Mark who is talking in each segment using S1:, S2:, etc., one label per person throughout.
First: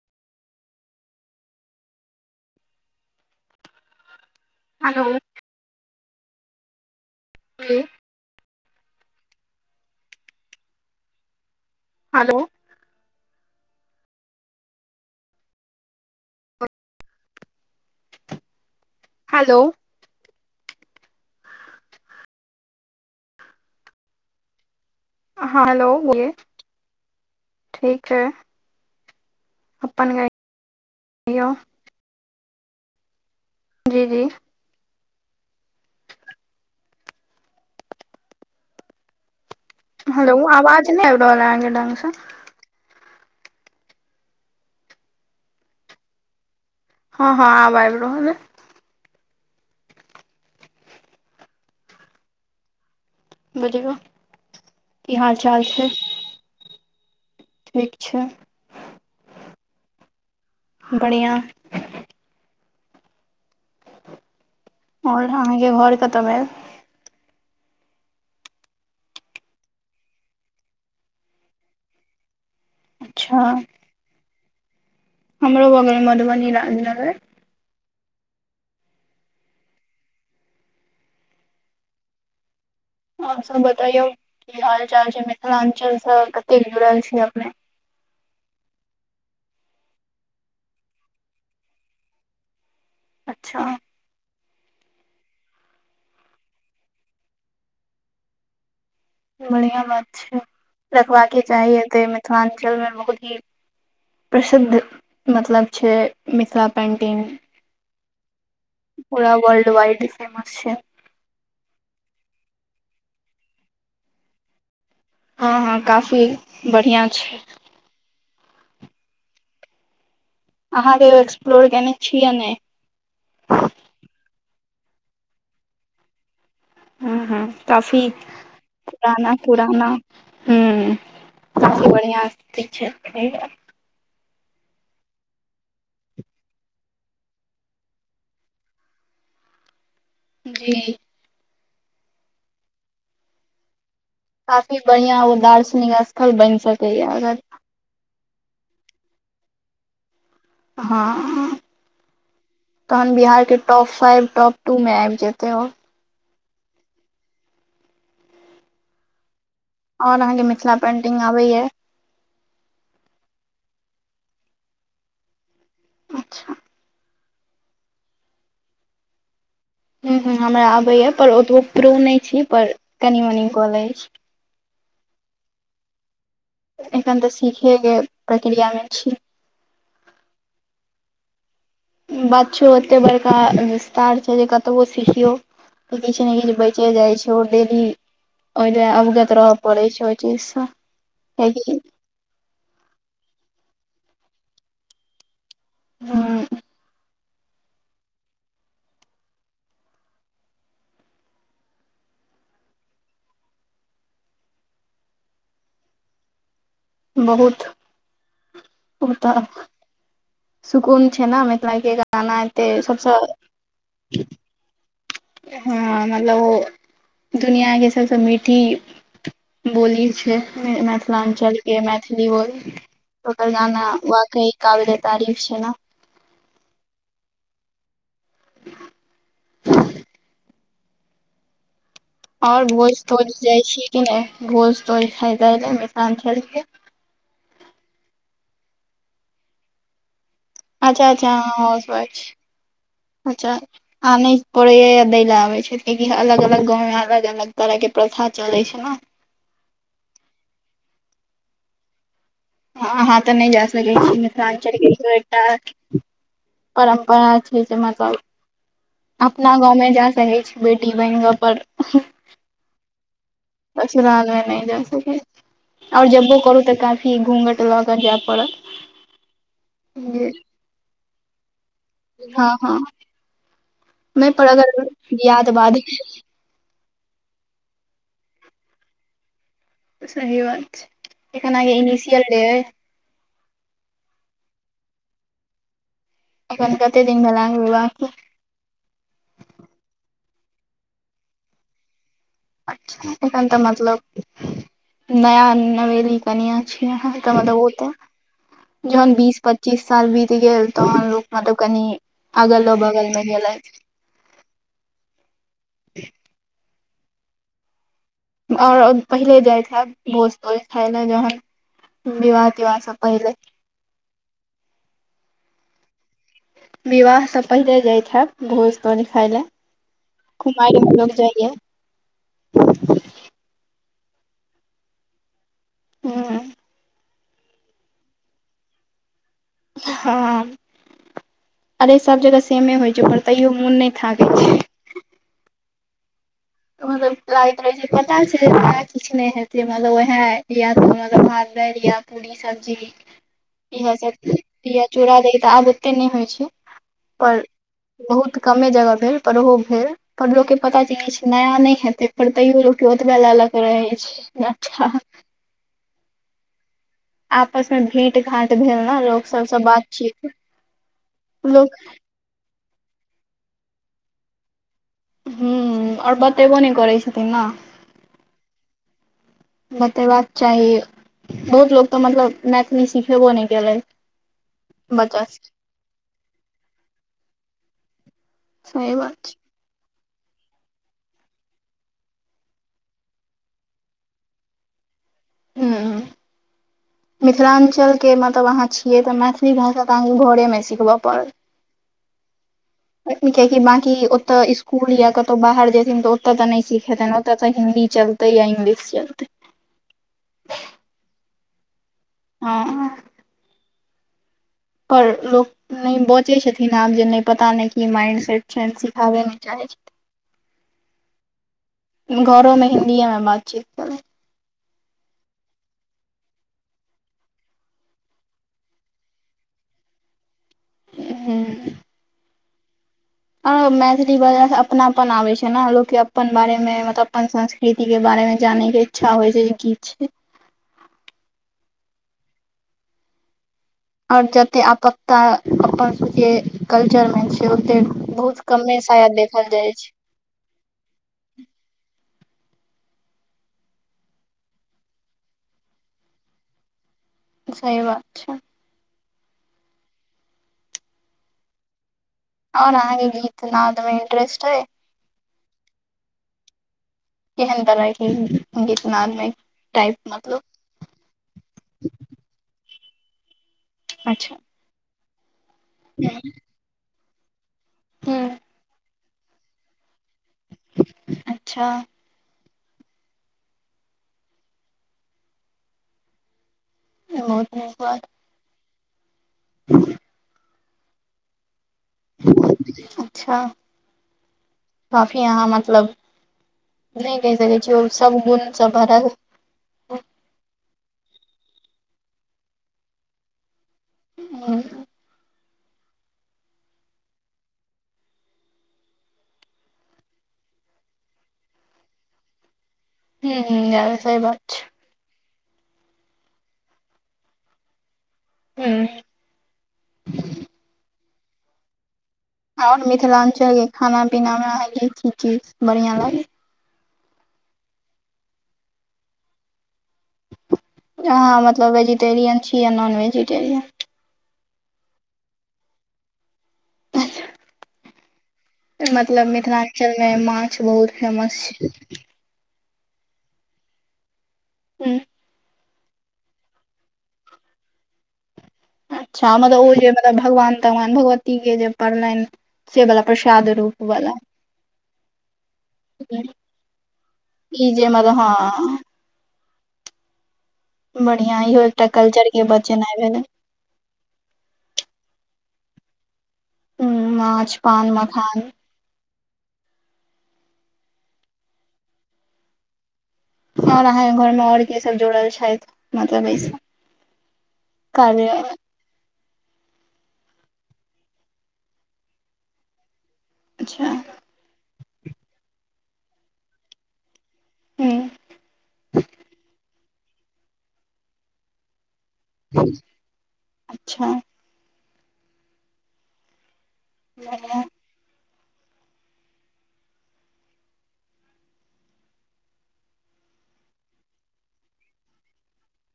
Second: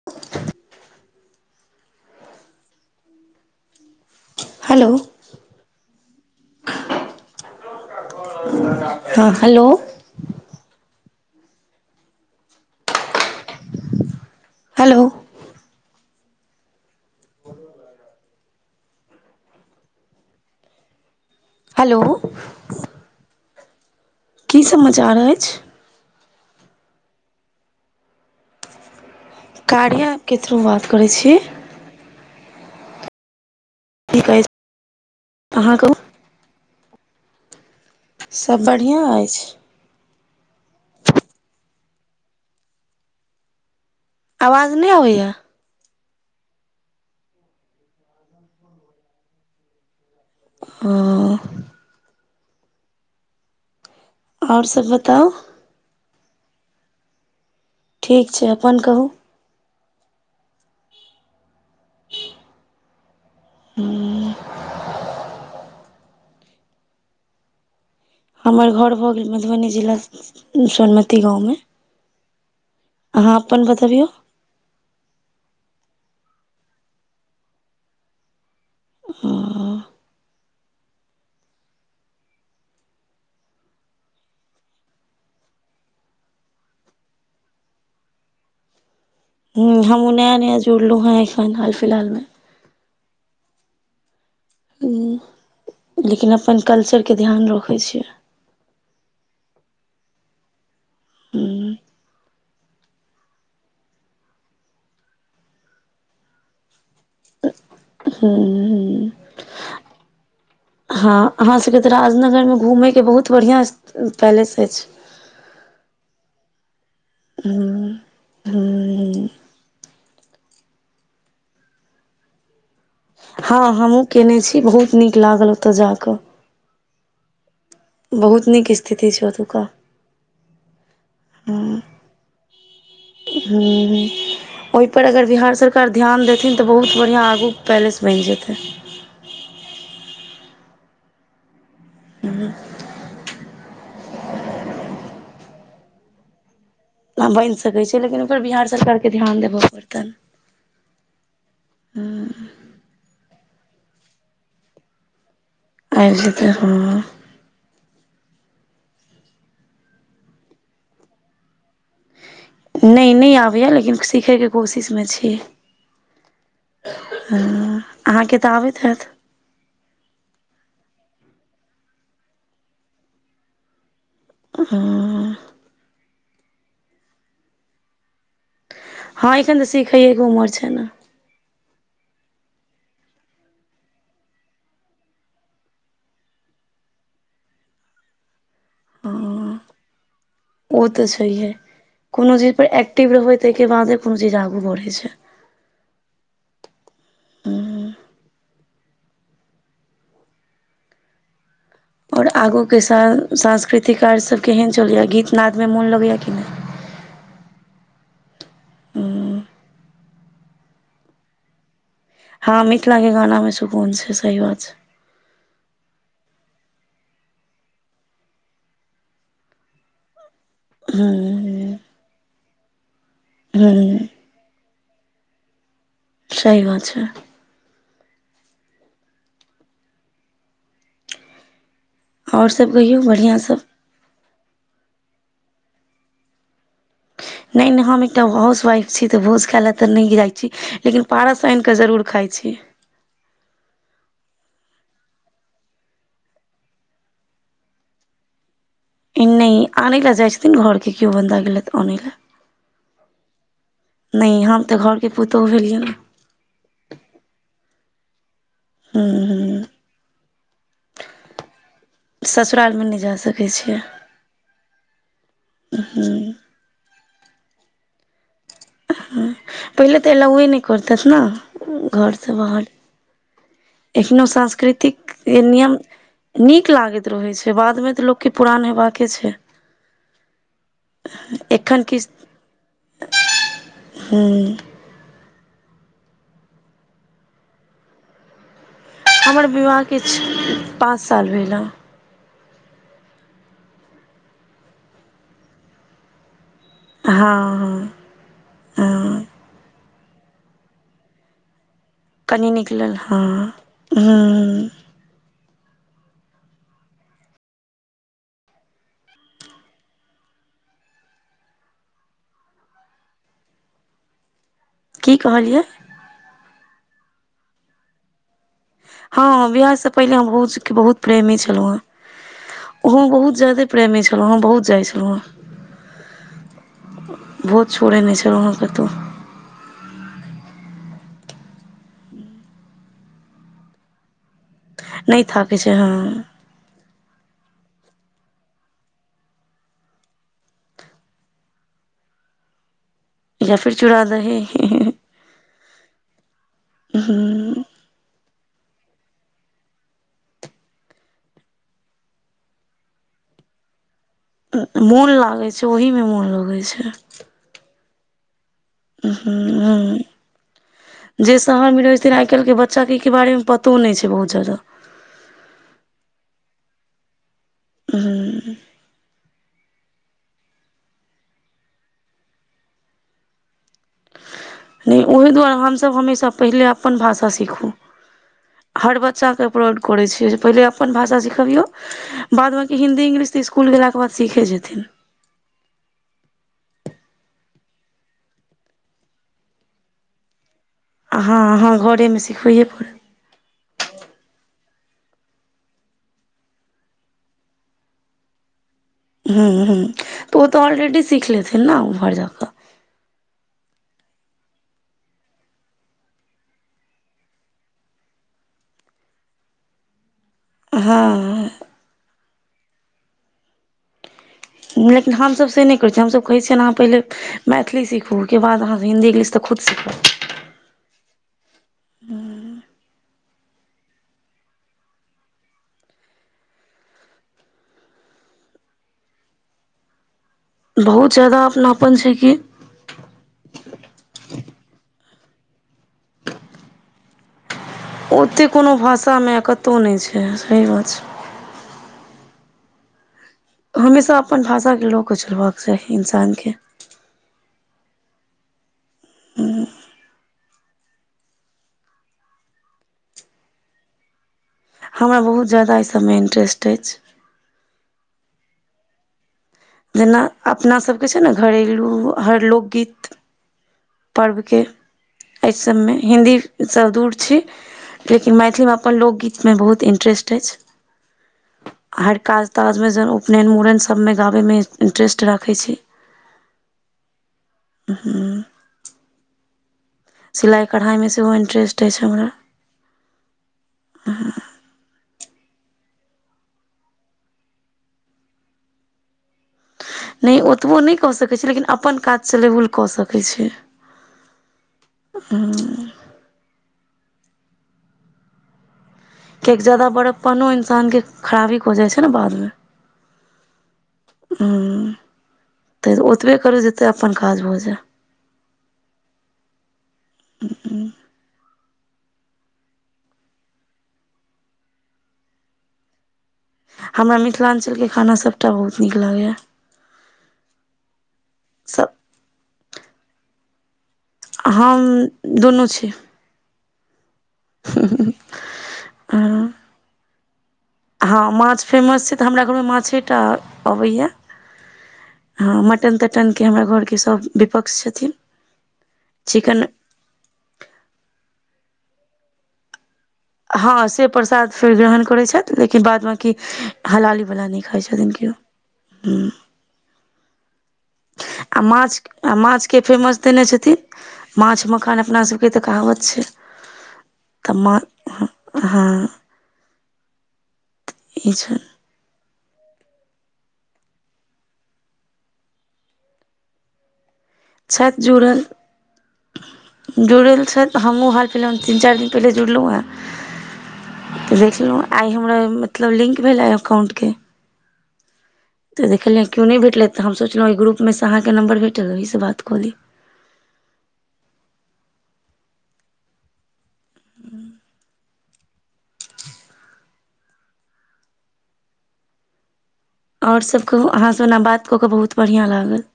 S1: [inaudible] [inaudible] Hello
S2: [inaudible]
S1: हँ hello
S2: hello
S1: hello
S2: hello
S1: hello की समाचार ऐय
S2: हँ हेलो बोलिए ठीक है
S1: कार्य के थ्रू बात करै छी
S2: जी जी
S1: अहाँके सब बढ़िआँ ऐछ
S2: हेलो आवाज ने एव रहल या ढ़गस
S1: आवाज नय अबैए
S2: हँ हँ आब आइब रहल ये
S1: अ
S2: बुझौ [unintelligible]
S1: ओर सब बताउ
S2: [inaudible] छै ठीक
S1: ठीक छै अपन कहू
S2: बढ़िआ
S1: [inaudible] हूँ
S2: ओर अहाँ के घर कत भेल
S1: हमर घर भऽ गेल मधुबनी जिला सोरमती गाँवमे अहाँ
S2: अच्छा
S1: अपन बताबियौ
S2: हमरो बगल म मधुबनी राजनगर
S1: [inaudible]
S2: ओर सब बतैयौ की हाल चाल छै मिथिलाञ्चलसँ कतेक जुड़ल छी अपने
S1: ह हम नया नया जुड़लु हैं एखन हाल फिलहाल में
S2: अच्छा
S1: उम लेकिन अपन कल्चरके ध्यान रखै छियै।
S2: बढ़ििया बात छै रखबाका के चाही
S1: हूँ
S2: ऐ तेमे मिथिलाञ्चलमे बहुत ही प्रसिद्ध मतलब छैय मिथिला। पेंटिंग
S1: हूँ हूँ
S2: पूरा वर्ल्ड वाइड फेमास छैय।
S1: हँ अहाँ सभके तऽ राजनगरमे घूमयके बहुत बढ़िआँ पैलेस अछि।
S2: हँ हँ काफी बढ़िआँ छैय।
S1: हूम हुम हू म
S2: अहाँ ओर एक्सप्लोर केने छी या नैय।
S1: हँ हम हूँ कयने छि बहुत नीक लागल ओत अ जा कऽ।
S2: ह ह काफी
S1: बहुत नीक स्थिति छै
S2: पुराना
S1: ओतुका
S2: पुराना हुम। सबसे बढ़िआँ अत्तते छैय।
S1: हुम हुम पर अगर बिहार सरकार ध्यान देथिन तऽ बहुत बढ़िआँ आगू पैलेस बइन जेतै।
S2: जी
S1: हुम
S2: काफी बढ़िया ओ दार्शनिक स्थल बन सकै
S1: बनि सकैत छैय लेकिन ओहिपर बिहार सरकारके ध्यान देवन पड़तैन
S2: हा आ तहन बिहार के टॉप फाइव टॉप टू मे आवै जेतै ओर।
S1: आब जैते ह।
S2: ओर अहाँकेँ मिथिला पेन्टिंग आबैया।
S1: नैय नैय आबैय लेकिन सीखैके कोशिशमे छिई।
S2: अच्छा
S1: ह अहाँके तऽ आबैत हैत '।
S2: ह ह हमरा आबैया पर ओतबो प्रो नैय छी पर कनी मनी कलैई छिइ
S1: हा आ
S2: एखन तऽ सीखेके प्रक्रियामे छिइ।
S1: हँ एखन तऽ सिखैएके उमर छैय नैय।
S2: बात छुएतेबड़का विस्तार छैय जे कतबो सिखियौ। किछु ने किछु बचे जाय छैय ओ डेली ओइला अवगत रहय पड़े छैय।
S1: ओ तऽ छैइहै कोनो चीज पर एक्टिव रहबै तैय के बादे कोनो चीज आगू बर हई छैय।
S2: हूम
S1: हुम आरआगूके सा सांस्कृतिक कार्यसभ केहन चलैए गीतनादमे मोन लगैएा कि नैय।
S2: बहुत ओता सुकून छै ने मिथिला के गा खाना
S1: हँ
S2: एतै
S1: मिथिला के
S2: सभसँ।
S1: गाना मे सुकून छै सही बात छै
S2: हँ मतलब ओ दुनिआके सभसँ मीठी। बोली छैय मिथिलाञ्चल
S1: हूँ
S2: के मैथिली बोली ओकर गाना
S1: हूँ
S2: वाकई। काल्हे तारीख छैय ना
S1: सही बात छैय। आओर
S2: और
S1: सब कहियौ
S2: भोज तोल
S1: बढ़िआँ सब
S2: जाय छी कि नैयभोज तौज खायल मिथिलांचल के।
S1: नैय नैय हम त एकटा हाउस वाइफ छी ते भोज खाइल ते न नहि जाय। छी लेकिन
S2: अच्छा अच्छा
S1: पारस
S2: अहाँ
S1: आनिकऽ
S2: हाउस
S1: जरूर
S2: वाइफ छी
S1: खाइ छिइ।
S2: अच्छा। आ नय पड़े य दै ल आबे छै कियाकि अलग अलग गाँव मे अलग अलग तरह के प्रथा चले छै ने
S1: नय आनै लए जाइ छथिन घरके केओ बन्दा गेलथि आनै लए
S2: अहाँ तऽ नय जा सकै छी
S1: नहि हम तऽ
S2: मिथिलाञ्चल
S1: घरके
S2: के
S1: पुतोहु भेलियै ने
S2: एकटा परम्परा छै जे मतलब
S1: हूँ
S2: अपना
S1: हूँ
S2: गाँवमे जा सकैत छी बेटी बहिनगऽ पर
S1: ससुरालमे नय जा सकै छियै
S2: ससुराल मे नय जा स ओर जबो करू तऽ काफी घूघट ल के जाय पड़त
S1: पहिल तऽ लओे नय करत न
S2: हँ हँ
S1: एखनो
S2: नहि पर अगर
S1: सांस्कृतिक
S2: बियाह के बाद
S1: नियम नीक लागैत रहैत छै बादमे तऽ लोकके पुरान हेबाके छै
S2: सही बात एखन आय इनिशियल डे एय
S1: [inaudible] हू
S2: एखन कते दिन भेल हन अहाँ के विवाह के
S1: हमर विवाह किछ पाँच साल भेल हन
S2: एखन तऽ मतलब नया नवेली तऽ ओत
S1: हँ हँ
S2: जन
S1: हँ
S2: बस प [inaudible] पच्चीस साल बीत गेल तहन लोक मतलब कनि
S1: कनि
S2: अगलो
S1: निकलल
S2: बगल
S1: हँ
S2: मे गेलथि
S1: हूँ
S2: ओर पहिले जाइत हइब भोज तोज खाइ लए जहन विवाह तिवाह स पहीले
S1: की कहलियै
S2: विवाह स पहिले जाइत हैब भोज तोज खाय लए
S1: हँ बिआह से पहिले हम भोज के
S2: कुमारि मे
S1: बहुत
S2: लोग
S1: प्रेमी
S2: जाइये
S1: छलो हेँ ओहु बहुत ज्यादे प्रेमी छलहुँ हेँ बहुत जाइत छलहुँ हेँ
S2: हूँ
S1: भोज छोड़ै नय छलो कतो
S2: हँ अरे सभ जगह सेमे होइ छै ओकर तैयो मोन नय थाकै छै
S1: नय थाकै छै हँ
S2: मतलब लागैत रहे छै पता छै किछु नय हेते मतलब वह यतल [inaudible] [inaudible] रिया पुरी सब्जी
S1: या फिर
S2: इह
S1: चूड़ा
S2: सब
S1: दही
S2: चूड़ द तऽ आब त नइ होइ छै पर बहुत कमे जगह भेल पर ओ भेल पर लोकोग के पता चल छै नया नय हेतै पर तैयो लोक ओतबे ल ल के रहै छै अच्छा
S1: मोन लागै छै ओहिमे मोन लगै छै
S2: आपस मे भेट घाट भेल ने लोक सबसँ बातचीत लोक
S1: तैं कल्के [inaudible] शादी के बारेमे पतो नय छै बहुत जादा
S2: हूँ ओर बतेबो नय करै छथिन ना
S1: हूँ
S2: बतबाक चाही बहुत लोको तऽ मतलब मैथिली सिखेबो नय केलै
S1: नय
S2: बच्चा
S1: ओह
S2: सब
S1: दुआरे हमसभ हमेशा पहिले अपन भाषा सीखू
S2: सही
S1: हर
S2: बात
S1: बच्चाकेँ अपलाउड करै छियै जे पहिले अपन भाषा सिखबियौ बाद बाकी हिन्दी इंग्लिश तऽ स्कुल गेलाके बाद सीखे जेथिन
S2: छै हूं
S1: [unintelligible]
S2: मिथिलाञ्चलके मतलब अहाँ छियै तऽ मैथिली भाषा तऽ अहाँके घरेमे सिखबक
S1: हाँ हाँ घरेमे सिखबैए पड़त
S2: अखन कियाकि बाकी ओतय स्कूल या कतौ बाहर जेथिन तऽ ओते त नै सिखेतैन ओत त हिंन्दी चल तै या इंग्लिश चलतै।
S1: हूं-हूं त ओ त ऑलरेडी सीख लेथिन नै उम्हर ज
S2: हां। पर लोक नै बजै छथिन आब जे नै पता नै की माइंड सेट छनि सिखाबय नै चाहै छथिन।
S1: हां।
S2: घरो में हिन्दीये में बातचीत करू
S1: लेकिन हम सब से नै करै छियै, हम सब कहै छियैन अहाँ पहिले मैथिली सीखू ओय के बाद अहाँ हिन्दी-इंग्लिश तै खुद सीख
S2: हूं।
S1: हूँ।
S2: ओ मैथिली बाजनै से अपनापन आबै छै न लोक के अप्पन बारे में मतलब अपन संस् कृति के बारे मे जाने के इच्छा होय छै जे की छीयै।
S1: बहुत ज्यादा अपनापन छै कि।
S2: आओर जत्ते आपकता अपन सबके कल्चर मे छै ओतेक
S1: ओते कोनो भाषा में कतो नै छै सही बात छै। हमेशा अपन भाषा के ल के चलबाक चाही इन्सान के।
S2: सही बात छै।
S1: हुं।
S2: आओर अहां के गीत नाद मे इंटरेस्ट ए?
S1: हमरा बहुत ज्यादा ए सब में इंटरेस्ट अछि
S2: केहन तरह के उगीत-नाद में
S1: जेना अपना सबके छै न घरेलू हर लोकगीत
S2: अच्छा
S1: पर्व के ए सब में हिन्दी स दूर छी
S2: हूँ
S1: लेकिन मैथिली में अपन लोकगीत में बहुत इन्टरेस्ट अछि
S2: अच्छा
S1: छ, हर काज प काज में जब उपनैन, मूड़न सबमें गाबैमे इन्टरेस्ट राखै छै
S2: बहोत निक बात। [unintelligible]
S1: सिलाई-कढ़ाए में सेहो इंटरेस्ट अछि छ हमरा।
S2: अच्छा काफी अहाँ मतलब नै कह सकै छी ओ सब गुण स भरल
S1: नै ओतबो नै कह सकै छी लेकिन अपन काज चलेबुल क सकै छै
S2: ओ।
S1: हम्म। कियाकि ज्यादा बड़कपनो इंसान के खराबी क जाए छै न बाद में।
S2: हुं यै सही बात छै।
S1: तै ओतबे करू जेतबै अपन काज भ जाय त
S2: हूं। आओर मिथिलांचल के खाना-पीना में अहाँ के की की बढ़िया लागय
S1: हमरा मिथिलांचल के खाना सबटा बहुत नीक लागै यै।
S2: अहाँ मतलब
S1: सभ
S2: वेजिटेरियन छी या नॉन वेजिटेरियन?
S1: हम दुनू छै
S2: मतलब मिथिलांचल मे माछ बहुत
S1: हां
S2: फेमस
S1: माछ
S2: छै
S1: फेमस छै तै हमरा घर मे माछेटा अबै या
S2: हूँ।
S1: हँ मटन तटन के हमरा घरके सब विपक्ष छथिन
S2: अच्छा मतलब
S1: चिकन
S2: ओ जे मतलब भगवान तगवान भगवती के जे पड़लनि से बला प्रसाद रूप
S1: हां से
S2: वाला
S1: प्रसाद फेर जहण करै छैथ लेकिन बाद बाकी हलालीवला नै
S2: ई
S1: खाइ
S2: जे
S1: छथिन
S2: मतलब
S1: कियो
S2: हँ
S1: हुं।
S2: बढ़िया इहो
S1: आ
S2: एकटा
S1: माछ,
S2: कल्चर
S1: आ माछ के
S2: बचेनाइ भेलै
S1: फेमस देने छथिन। माछ मखान अपना सबके तऽ कहाबत छै
S2: उ माछ पान मखान
S1: हाँ ई छन
S2: आओर अहाँके घरमे आओर के सब जुड़ल छथि मतलब ऐस
S1: छथित जुड़ल जुड़ल छैत हमहूँ हाल फिहलहाल तीन चारि दिन पहिले जुड़लौं हेँ
S2: अच्छा
S1: तऽ देखलौं आइ हमरा मतलब लिंक भेला अकाउंटके
S2: हूँ
S1: तऽ देखलियै किओ नै भेटल तऽ हम सोचलौं ग्रुप मे सँ अहाँके नंबर भेटल ओहिसँ बात कऽ ली
S2: अच्छा ह [unintelligible]
S1: आओर सब कहू अहाँसँ ओना बात कऽ कऽ बहुत बढ़िआँ लागल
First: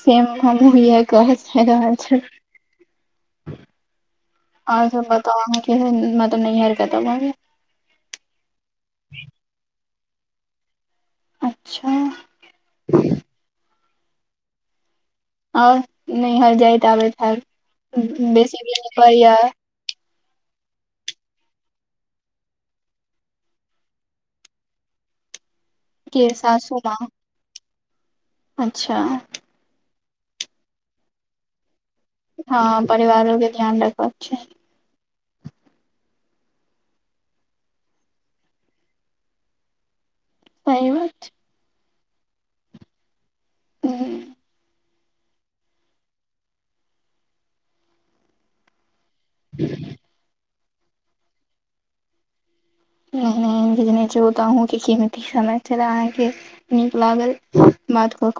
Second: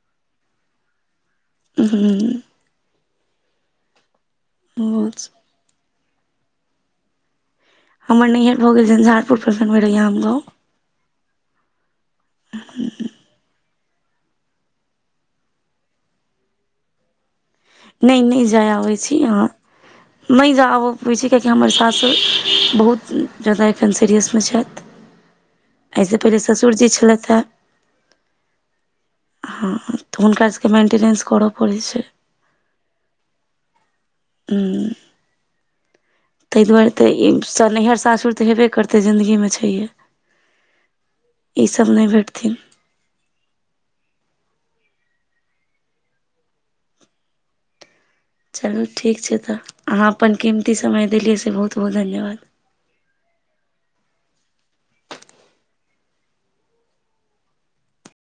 S2: सेमू हमहूँ ईहए कहचाह रहल छल आहाँ के
S1: हुँ
S2: बताव [unintelligible]
S1: हमर नहर भ गेल झंझारपुर [unintelligible]
S2: अचछा
S1: आखलत [unintelligible]
S2: आओर नैहर जाय आबैत फैल
S1: नै नै जाय अबै छी अहाँ नै जाय आबय छी कियाकि हमर सासुर बहुत जाय्दा एखन सीरियसमे छथि एहिसँ
S2: के
S1: पहिले
S2: सासू
S1: ससुरजी
S2: माँ
S1: छलथि हेँ
S2: अच्छा
S1: हँ तऽ हुनका सबके मेन्टिनेन्स करऽ पड़ै छै
S2: हँ परिवारो के ध्यान रखबाक छै
S1: हूँ ताहि दुआरे तऽ ईस नैहर सासुर तऽ हेबे करतै जिन्दगीमे छैहे
S2: सही बत
S1: ईसब नै भेटथिन
S2: हूँ
S1: चलू ठीक छै तऽ अहाँ अपन कीमती समय देलियै से बहुत बहुत धन्यवाद
S2: [unintelligible] कीमती समय चला अहाँके नीक लागल बात क क